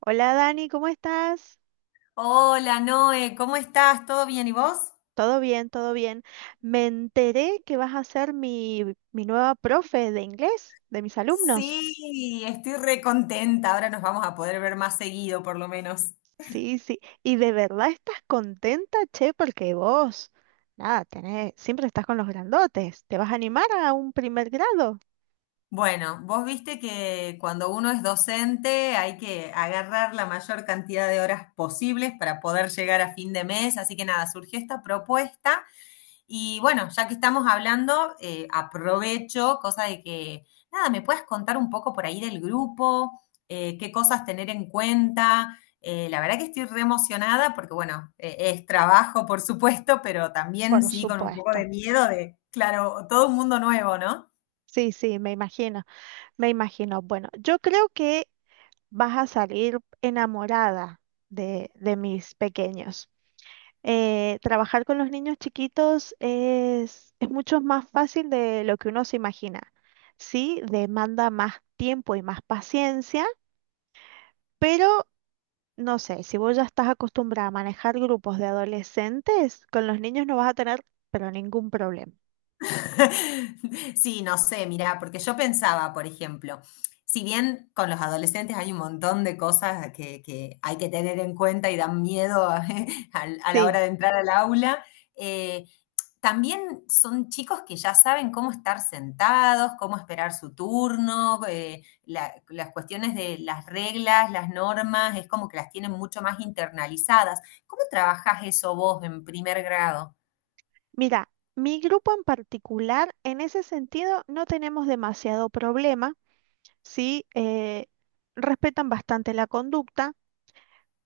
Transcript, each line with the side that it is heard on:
right: Hola Dani, ¿cómo estás?
left: Hola Noé, ¿cómo estás? ¿Todo bien y vos?
right: Todo bien, todo bien. Me enteré que vas a ser mi nueva profe de inglés, de mis alumnos.
left: Sí, estoy re contenta. Ahora nos vamos a poder ver más seguido, por lo menos.
right: Sí, sí. ¿Y de verdad estás contenta, che? Porque vos, nada, tenés, siempre estás con los grandotes. ¿Te vas a animar a un primer grado?
left: Bueno, vos viste que cuando uno es docente hay que agarrar la mayor cantidad de horas posibles para poder llegar a fin de mes. Así que nada, surgió esta propuesta. Y bueno, ya que estamos hablando, aprovecho, cosa de que, nada, me puedes contar un poco por ahí del grupo. Qué cosas tener en cuenta. La verdad que estoy re emocionada porque, bueno, es trabajo, por supuesto, pero también
right: Por
left: sí con un poco de
right: supuesto.
left: miedo de, claro, todo un mundo nuevo, ¿no?
right: Sí, sí, me imagino, me imagino. Bueno, yo creo que vas a salir enamorada de mis pequeños. Trabajar con los niños chiquitos es mucho más fácil de lo que uno se imagina. Sí, demanda más tiempo y más paciencia, pero no sé, si vos ya estás acostumbrada a manejar grupos de adolescentes, con los niños no vas a tener, pero ningún problema.
left: Sí, no sé, mirá, porque yo pensaba, por ejemplo, si bien con los adolescentes hay un montón de cosas que hay que tener en cuenta y dan miedo a la
right: Sí,
left: hora de entrar al aula, eh, también son chicos que ya saben cómo estar sentados, cómo esperar su turno, las cuestiones de las reglas, las normas, es como que las tienen mucho más internalizadas. ¿Cómo trabajás eso vos en primer grado?
right: mira, mi grupo en particular, en ese sentido, no tenemos demasiado problema, sí, respetan bastante la conducta.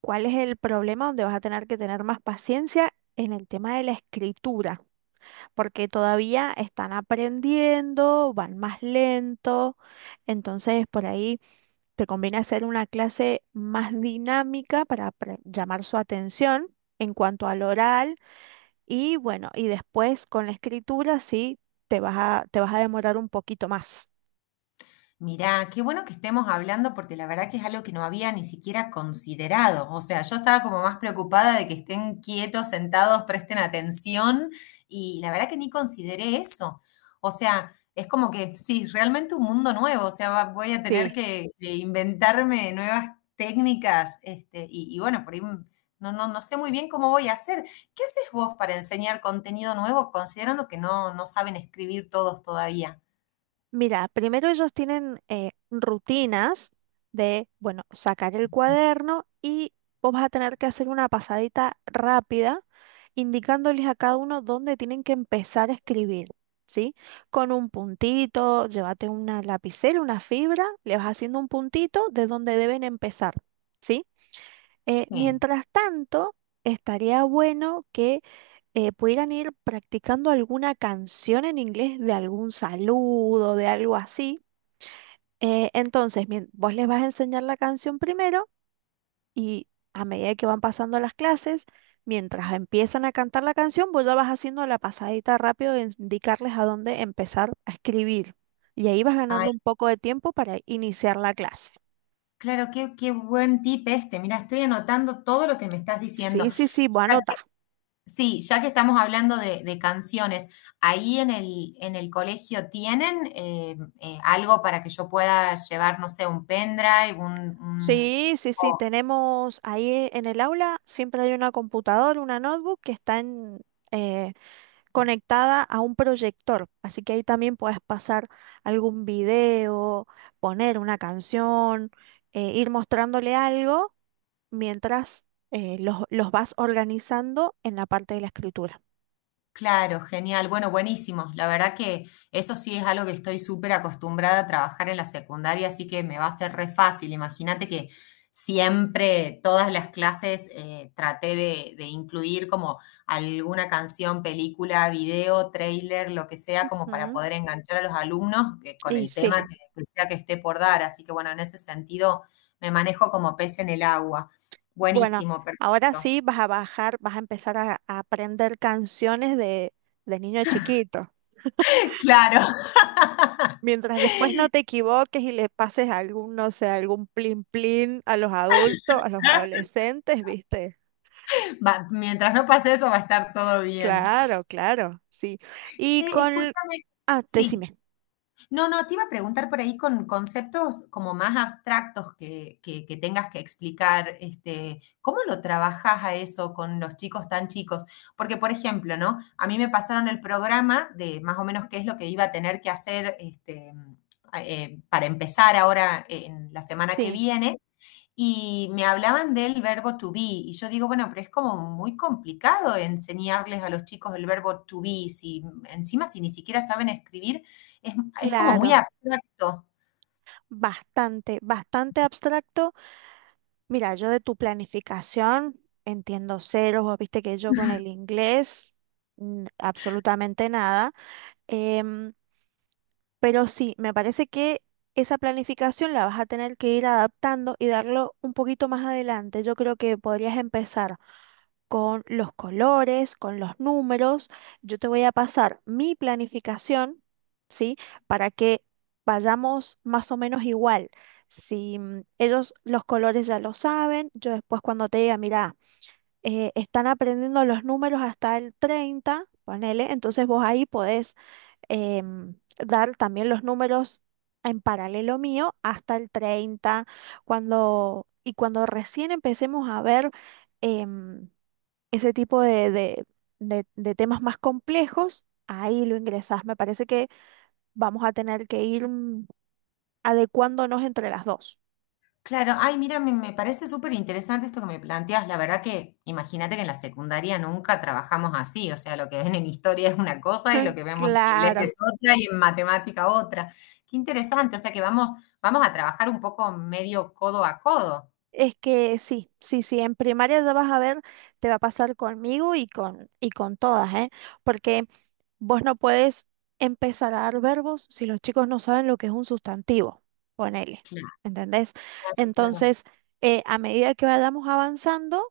right: ¿Cuál es el problema donde vas a tener que tener más paciencia en el tema de la escritura? Porque todavía están aprendiendo, van más lento, entonces por ahí te conviene hacer una clase más dinámica para llamar su atención en cuanto al oral, y bueno, y después con la escritura sí te vas a demorar un poquito más.
left: Mirá, qué bueno que estemos hablando porque la verdad que es algo que no había ni siquiera considerado. O sea, yo estaba como más preocupada de que estén quietos, sentados, presten atención, y la verdad que ni consideré eso. O sea, es como que sí, realmente un mundo nuevo. O sea, voy a tener
right: Sí.
left: que inventarme nuevas técnicas. Este, y bueno, por ahí no sé muy bien cómo voy a hacer. ¿Qué haces vos para enseñar contenido nuevo considerando que no saben escribir todos todavía?
right: Mira, primero ellos tienen rutinas de, bueno, sacar el cuaderno, y vos vas a tener que hacer una pasadita rápida indicándoles a cada uno dónde tienen que empezar a escribir, ¿sí? Con un puntito, llévate una lapicera, una fibra, le vas haciendo un puntito de dónde deben empezar, ¿sí?
left: Sí.
right: Mientras tanto, estaría bueno que pudieran ir practicando alguna canción en inglés, de algún saludo, de algo así. Entonces, vos les vas a enseñar la canción primero, y a medida que van pasando las clases, mientras empiezan a cantar la canción, vos ya vas haciendo la pasadita rápido de indicarles a dónde empezar a escribir. Y ahí vas ganando un poco de tiempo para iniciar la clase.
left: Claro, qué buen tip este. Mira, estoy anotando todo lo que me estás diciendo.
right: Sí, sí, sí, vos
left: Ya
right: anotá.
left: que- sí, ya que estamos hablando de canciones, ¿ahí en el colegio tienen algo para que yo pueda llevar, no sé, un pendrive,
right: Sí, sí, sí, tenemos ahí en el aula, siempre hay una computadora, una notebook que está eh, conectada a un proyector, así que ahí también puedes pasar algún video, poner una canción, ir mostrándole algo mientras los vas organizando en la parte de la escritura.
left: Claro, genial. Bueno, buenísimo. La verdad que eso sí es algo que estoy súper acostumbrada a trabajar en la secundaria, así que me va a ser re fácil. Imagínate que siempre todas las clases traté de incluir como alguna canción, película, video, trailer, lo que sea, como para
right: Ujú.
left: poder enganchar a los alumnos con
right: Y
left: el
right: sí,
left: tema que sea que esté por dar. Así que bueno, en ese sentido me manejo como pez en el agua.
right: bueno,
left: Buenísimo,
right: ahora
left: perfecto.
right: sí vas a bajar, vas a empezar a aprender canciones de niño chiquito.
left: Claro.
right: Mientras después no te equivoques y le pases algún, no sé, algún plin plin a los adultos, a los adolescentes, ¿viste?
left: Mientras no pase eso, va a estar todo bien.
right: Claro, claro, sí. Y
left: Che,
right: con...
left: escúchame.
right: Ah,
left: Sí.
right: decime.
left: No, no, te iba a preguntar por ahí con conceptos como más abstractos que tengas que explicar, este, ¿cómo lo trabajas a eso con los chicos tan chicos? Porque, por ejemplo, ¿no? A mí me pasaron el programa de más o menos qué es lo que iba a tener que hacer este, para empezar ahora en la semana que
right: Sí,
left: viene. Y me hablaban del verbo to be, y yo digo, bueno, pero es como muy complicado enseñarles a los chicos el verbo to be, si encima si ni siquiera saben escribir, es, es como muy
right: claro,
left: abstracto.
right: bastante, bastante abstracto. Mira, yo de tu planificación entiendo ceros. Vos viste que yo con el inglés, absolutamente nada. Em, Pero sí, me parece que esa planificación la vas a tener que ir adaptando y darlo un poquito más adelante. Yo creo que podrías empezar con los colores, con los números. Yo te voy a pasar mi planificación, ¿sí? Para que vayamos más o menos igual. Si mm, Ellos los colores ya lo saben, yo después cuando te diga, mira, están aprendiendo los números hasta el 30, ponele, entonces vos ahí podés dar también los números en paralelo mío hasta el 30 y cuando recién empecemos a ver em, ese tipo de temas más complejos, ahí lo ingresás. Me parece que vamos a tener que ir adecuándonos entre las dos.
left: Claro, ay, mira, me parece súper interesante esto que me planteas. La verdad que imagínate que en la secundaria nunca trabajamos así, o sea, lo que ven en historia es una cosa y lo que vemos en inglés
right: Claro.
left: es otra y en matemática otra. Qué interesante, o sea que vamos a trabajar un poco medio codo a codo.
right: Es que sí, sí, sí, en primaria ya vas a ver, te va a pasar conmigo y con todas, ¿eh? Porque vos no puedes empezar a dar verbos si los chicos no saben lo que es un sustantivo, ponele,
left: Claro,
right: ¿entendés?
left: claro.
right: Entonces, a medida que vayamos avanzando,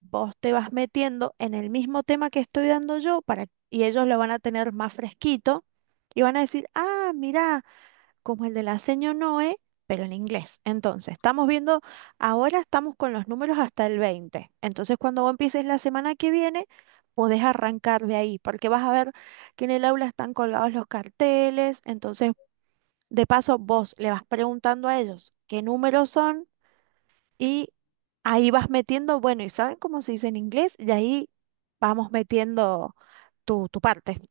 right: vos te vas metiendo en el mismo tema que estoy dando yo, para, y ellos lo van a tener más fresquito y van a decir, ah, mirá como el de la seño Noe, pero en inglés. Entonces, estamos viendo, ahora estamos con los números hasta el 20. Entonces, cuando vos empieces la semana que viene, podés arrancar de ahí, porque vas a ver que en el aula están colgados los carteles. Entonces, de paso, vos le vas preguntando a ellos qué números son, y ahí vas metiendo, bueno, ¿y saben cómo se dice en inglés? Y ahí vamos metiendo tu parte.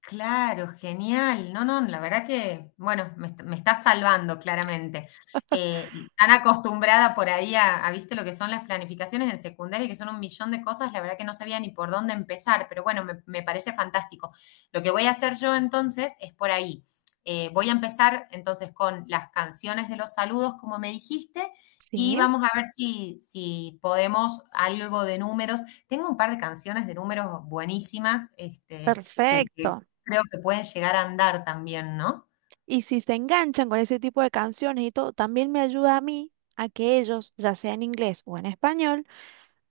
left: Claro, genial. No, no, la verdad que, bueno, me está salvando claramente. Y tan acostumbrada por ahí a, viste, lo que son las planificaciones en secundaria, que son un millón de cosas, la verdad que no sabía ni por dónde empezar, pero bueno, me parece fantástico. Lo que voy a hacer yo entonces es por ahí. Voy a empezar entonces con las canciones de los saludos, como me dijiste, y
right: Sí,
left: vamos a ver si podemos algo de números. Tengo un par de canciones de números buenísimas, este que,
right: perfecto.
left: creo que pueden llegar a andar también, ¿no?
right: Y si se enganchan con ese tipo de canciones y todo, también me ayuda a mí a que ellos, ya sea en inglés o en español,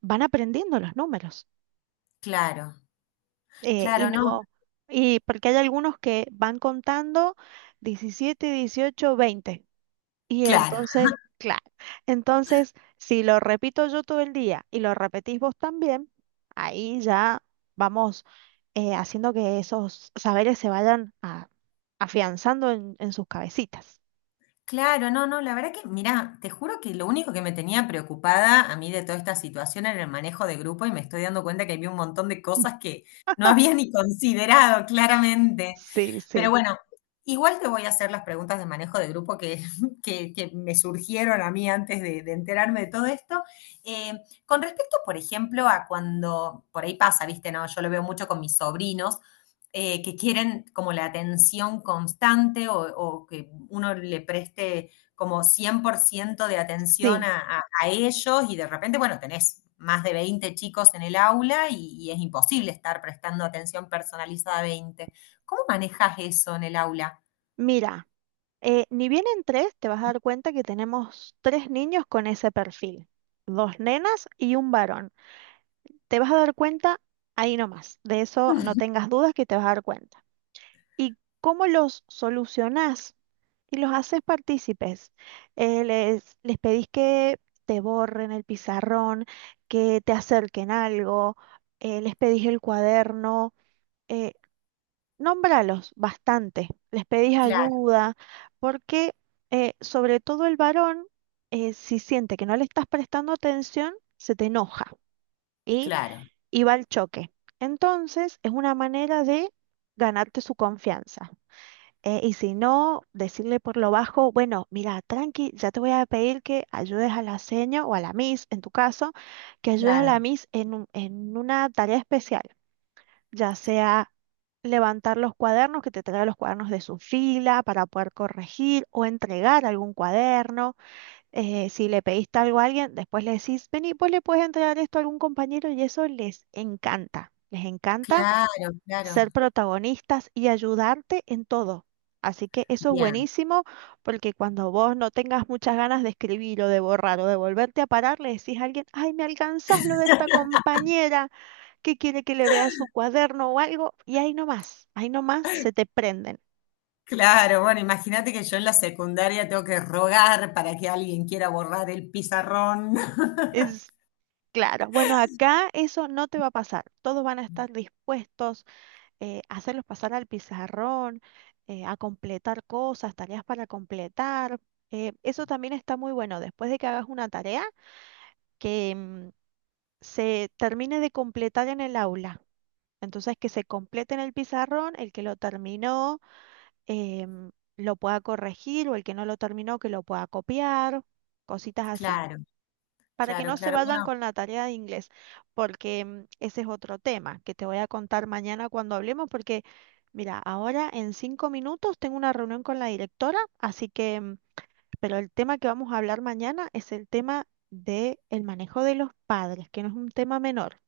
right: van aprendiendo los números.
left: Claro,
right: Y
left: claro, no,
right: no, y porque hay algunos que van contando 17, 18, 20. Y
left: claro,
right: entonces, claro, entonces si lo repito yo todo el día y lo repetís vos también, ahí ya vamos haciendo que esos saberes se vayan afianzando en sus cabecitas.
left: claro, no, no, la verdad que, mirá, te juro que lo único que me tenía preocupada a mí de toda esta situación era el manejo de grupo y me estoy dando cuenta que había un montón de cosas que no había ni considerado, claramente.
right: Sí,
left: Pero
right: sí,
left: bueno, igual te voy a hacer las preguntas de manejo de grupo que, que me surgieron a mí antes de enterarme de todo esto. Eh, con respecto, por ejemplo, a cuando por ahí pasa, viste, no, yo lo veo mucho con mis sobrinos, que quieren como la atención constante o que uno le preste como 100% de atención
right: sí.
left: a ellos y de repente, bueno, tenés más de 20 chicos en el aula y es imposible estar prestando atención personalizada a 20. ¿Cómo manejas eso en el aula?
right: Mira, ni bien en tres te vas a dar cuenta que tenemos tres niños con ese perfil, dos nenas y un varón. Te vas a dar cuenta ahí nomás, de eso no tengas dudas que te vas a dar cuenta. ¿Y cómo los solucionás? Y los haces partícipes. Les pedís que te borren el pizarrón, que te acerquen algo, les pedís el cuaderno. eh, Nómbralos bastante, les pedís
left: Claro,
right: ayuda, porque sobre todo el varón, si siente que no le estás prestando atención, se te enoja y,
left: claro,
right: y va al choque. Entonces, es una manera de ganarte su confianza. Y si no, decirle por lo bajo, bueno, mira, tranqui, ya te voy a pedir que ayudes a la seño o a la miss, en tu caso, que ayudes a la
left: claro,
right: miss en una tarea especial, ya sea levantar los cuadernos, que te traiga los cuadernos de su fila para poder corregir o entregar algún cuaderno. Si le pediste algo a alguien, después le decís, vení, pues le puedes entregar esto a algún compañero, y eso les encanta. Les encanta
left: claro, claro.
right: ser protagonistas y ayudarte en todo. Así que eso es
left: Bien,
right: buenísimo, porque cuando vos no tengas muchas ganas de escribir o de borrar o de volverte a parar, le decís a alguien, ay, me alcanzás lo de esta compañera que quiere que le vea su cuaderno o algo, y ahí nomás se te prenden.
left: claro. Bueno, imagínate que yo en la secundaria tengo que rogar para que alguien quiera borrar el pizarrón.
right: Es claro, bueno, acá eso no te va a pasar. Todos van a estar dispuestos a hacerlos pasar al pizarrón, a completar cosas, tareas para completar. Eso también está muy bueno, después de que hagas una tarea, que se termine de completar en el aula. Entonces, que se complete en el pizarrón, el que lo terminó em, lo pueda corregir, o el que no lo terminó que lo pueda copiar, cositas así,
left: Claro,
right: para que
left: claro,
right: no se
left: claro.
right: vayan
left: Bueno.
right: con la tarea de inglés, porque ese es otro tema que te voy a contar mañana cuando hablemos, porque mira, ahora en 5 minutos tengo una reunión con la directora, así que pero el tema que vamos a hablar mañana es el tema del manejo de los padres, que no es un tema menor,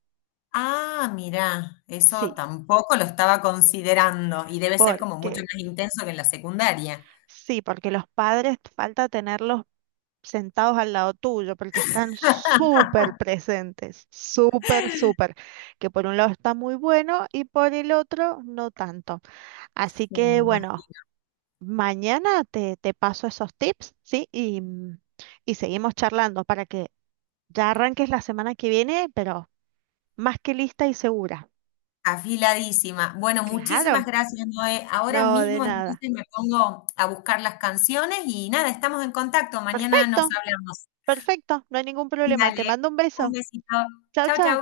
left: Ah, mirá, eso
right: sí,
left: tampoco lo estaba considerando y debe ser como mucho
right: porque...
left: más intenso que en la secundaria.
right: Sí, porque los padres falta tenerlos sentados al lado tuyo, porque están súper presentes, súper, súper, que por un lado está muy bueno y por el otro no tanto.
left: Sí,
right: Así
left: me
right: que bueno,
left: imagino.
right: mañana te paso esos tips, ¿sí? Y seguimos charlando para que ya arranques la semana que viene, pero más que lista y segura.
left: Afiladísima. Bueno, muchísimas
right: Claro,
left: gracias, Noé. Ahora
right: no, de
left: mismo
right: nada.
left: entonces me pongo a buscar las canciones y nada, estamos en contacto. Mañana nos
right: Perfecto,
left: hablamos.
right: perfecto, no hay ningún problema. Te
left: Dale,
right: mando un
left: un
right: beso.
left: besito.
right: Chao,
left: Chau, chau.
right: chao.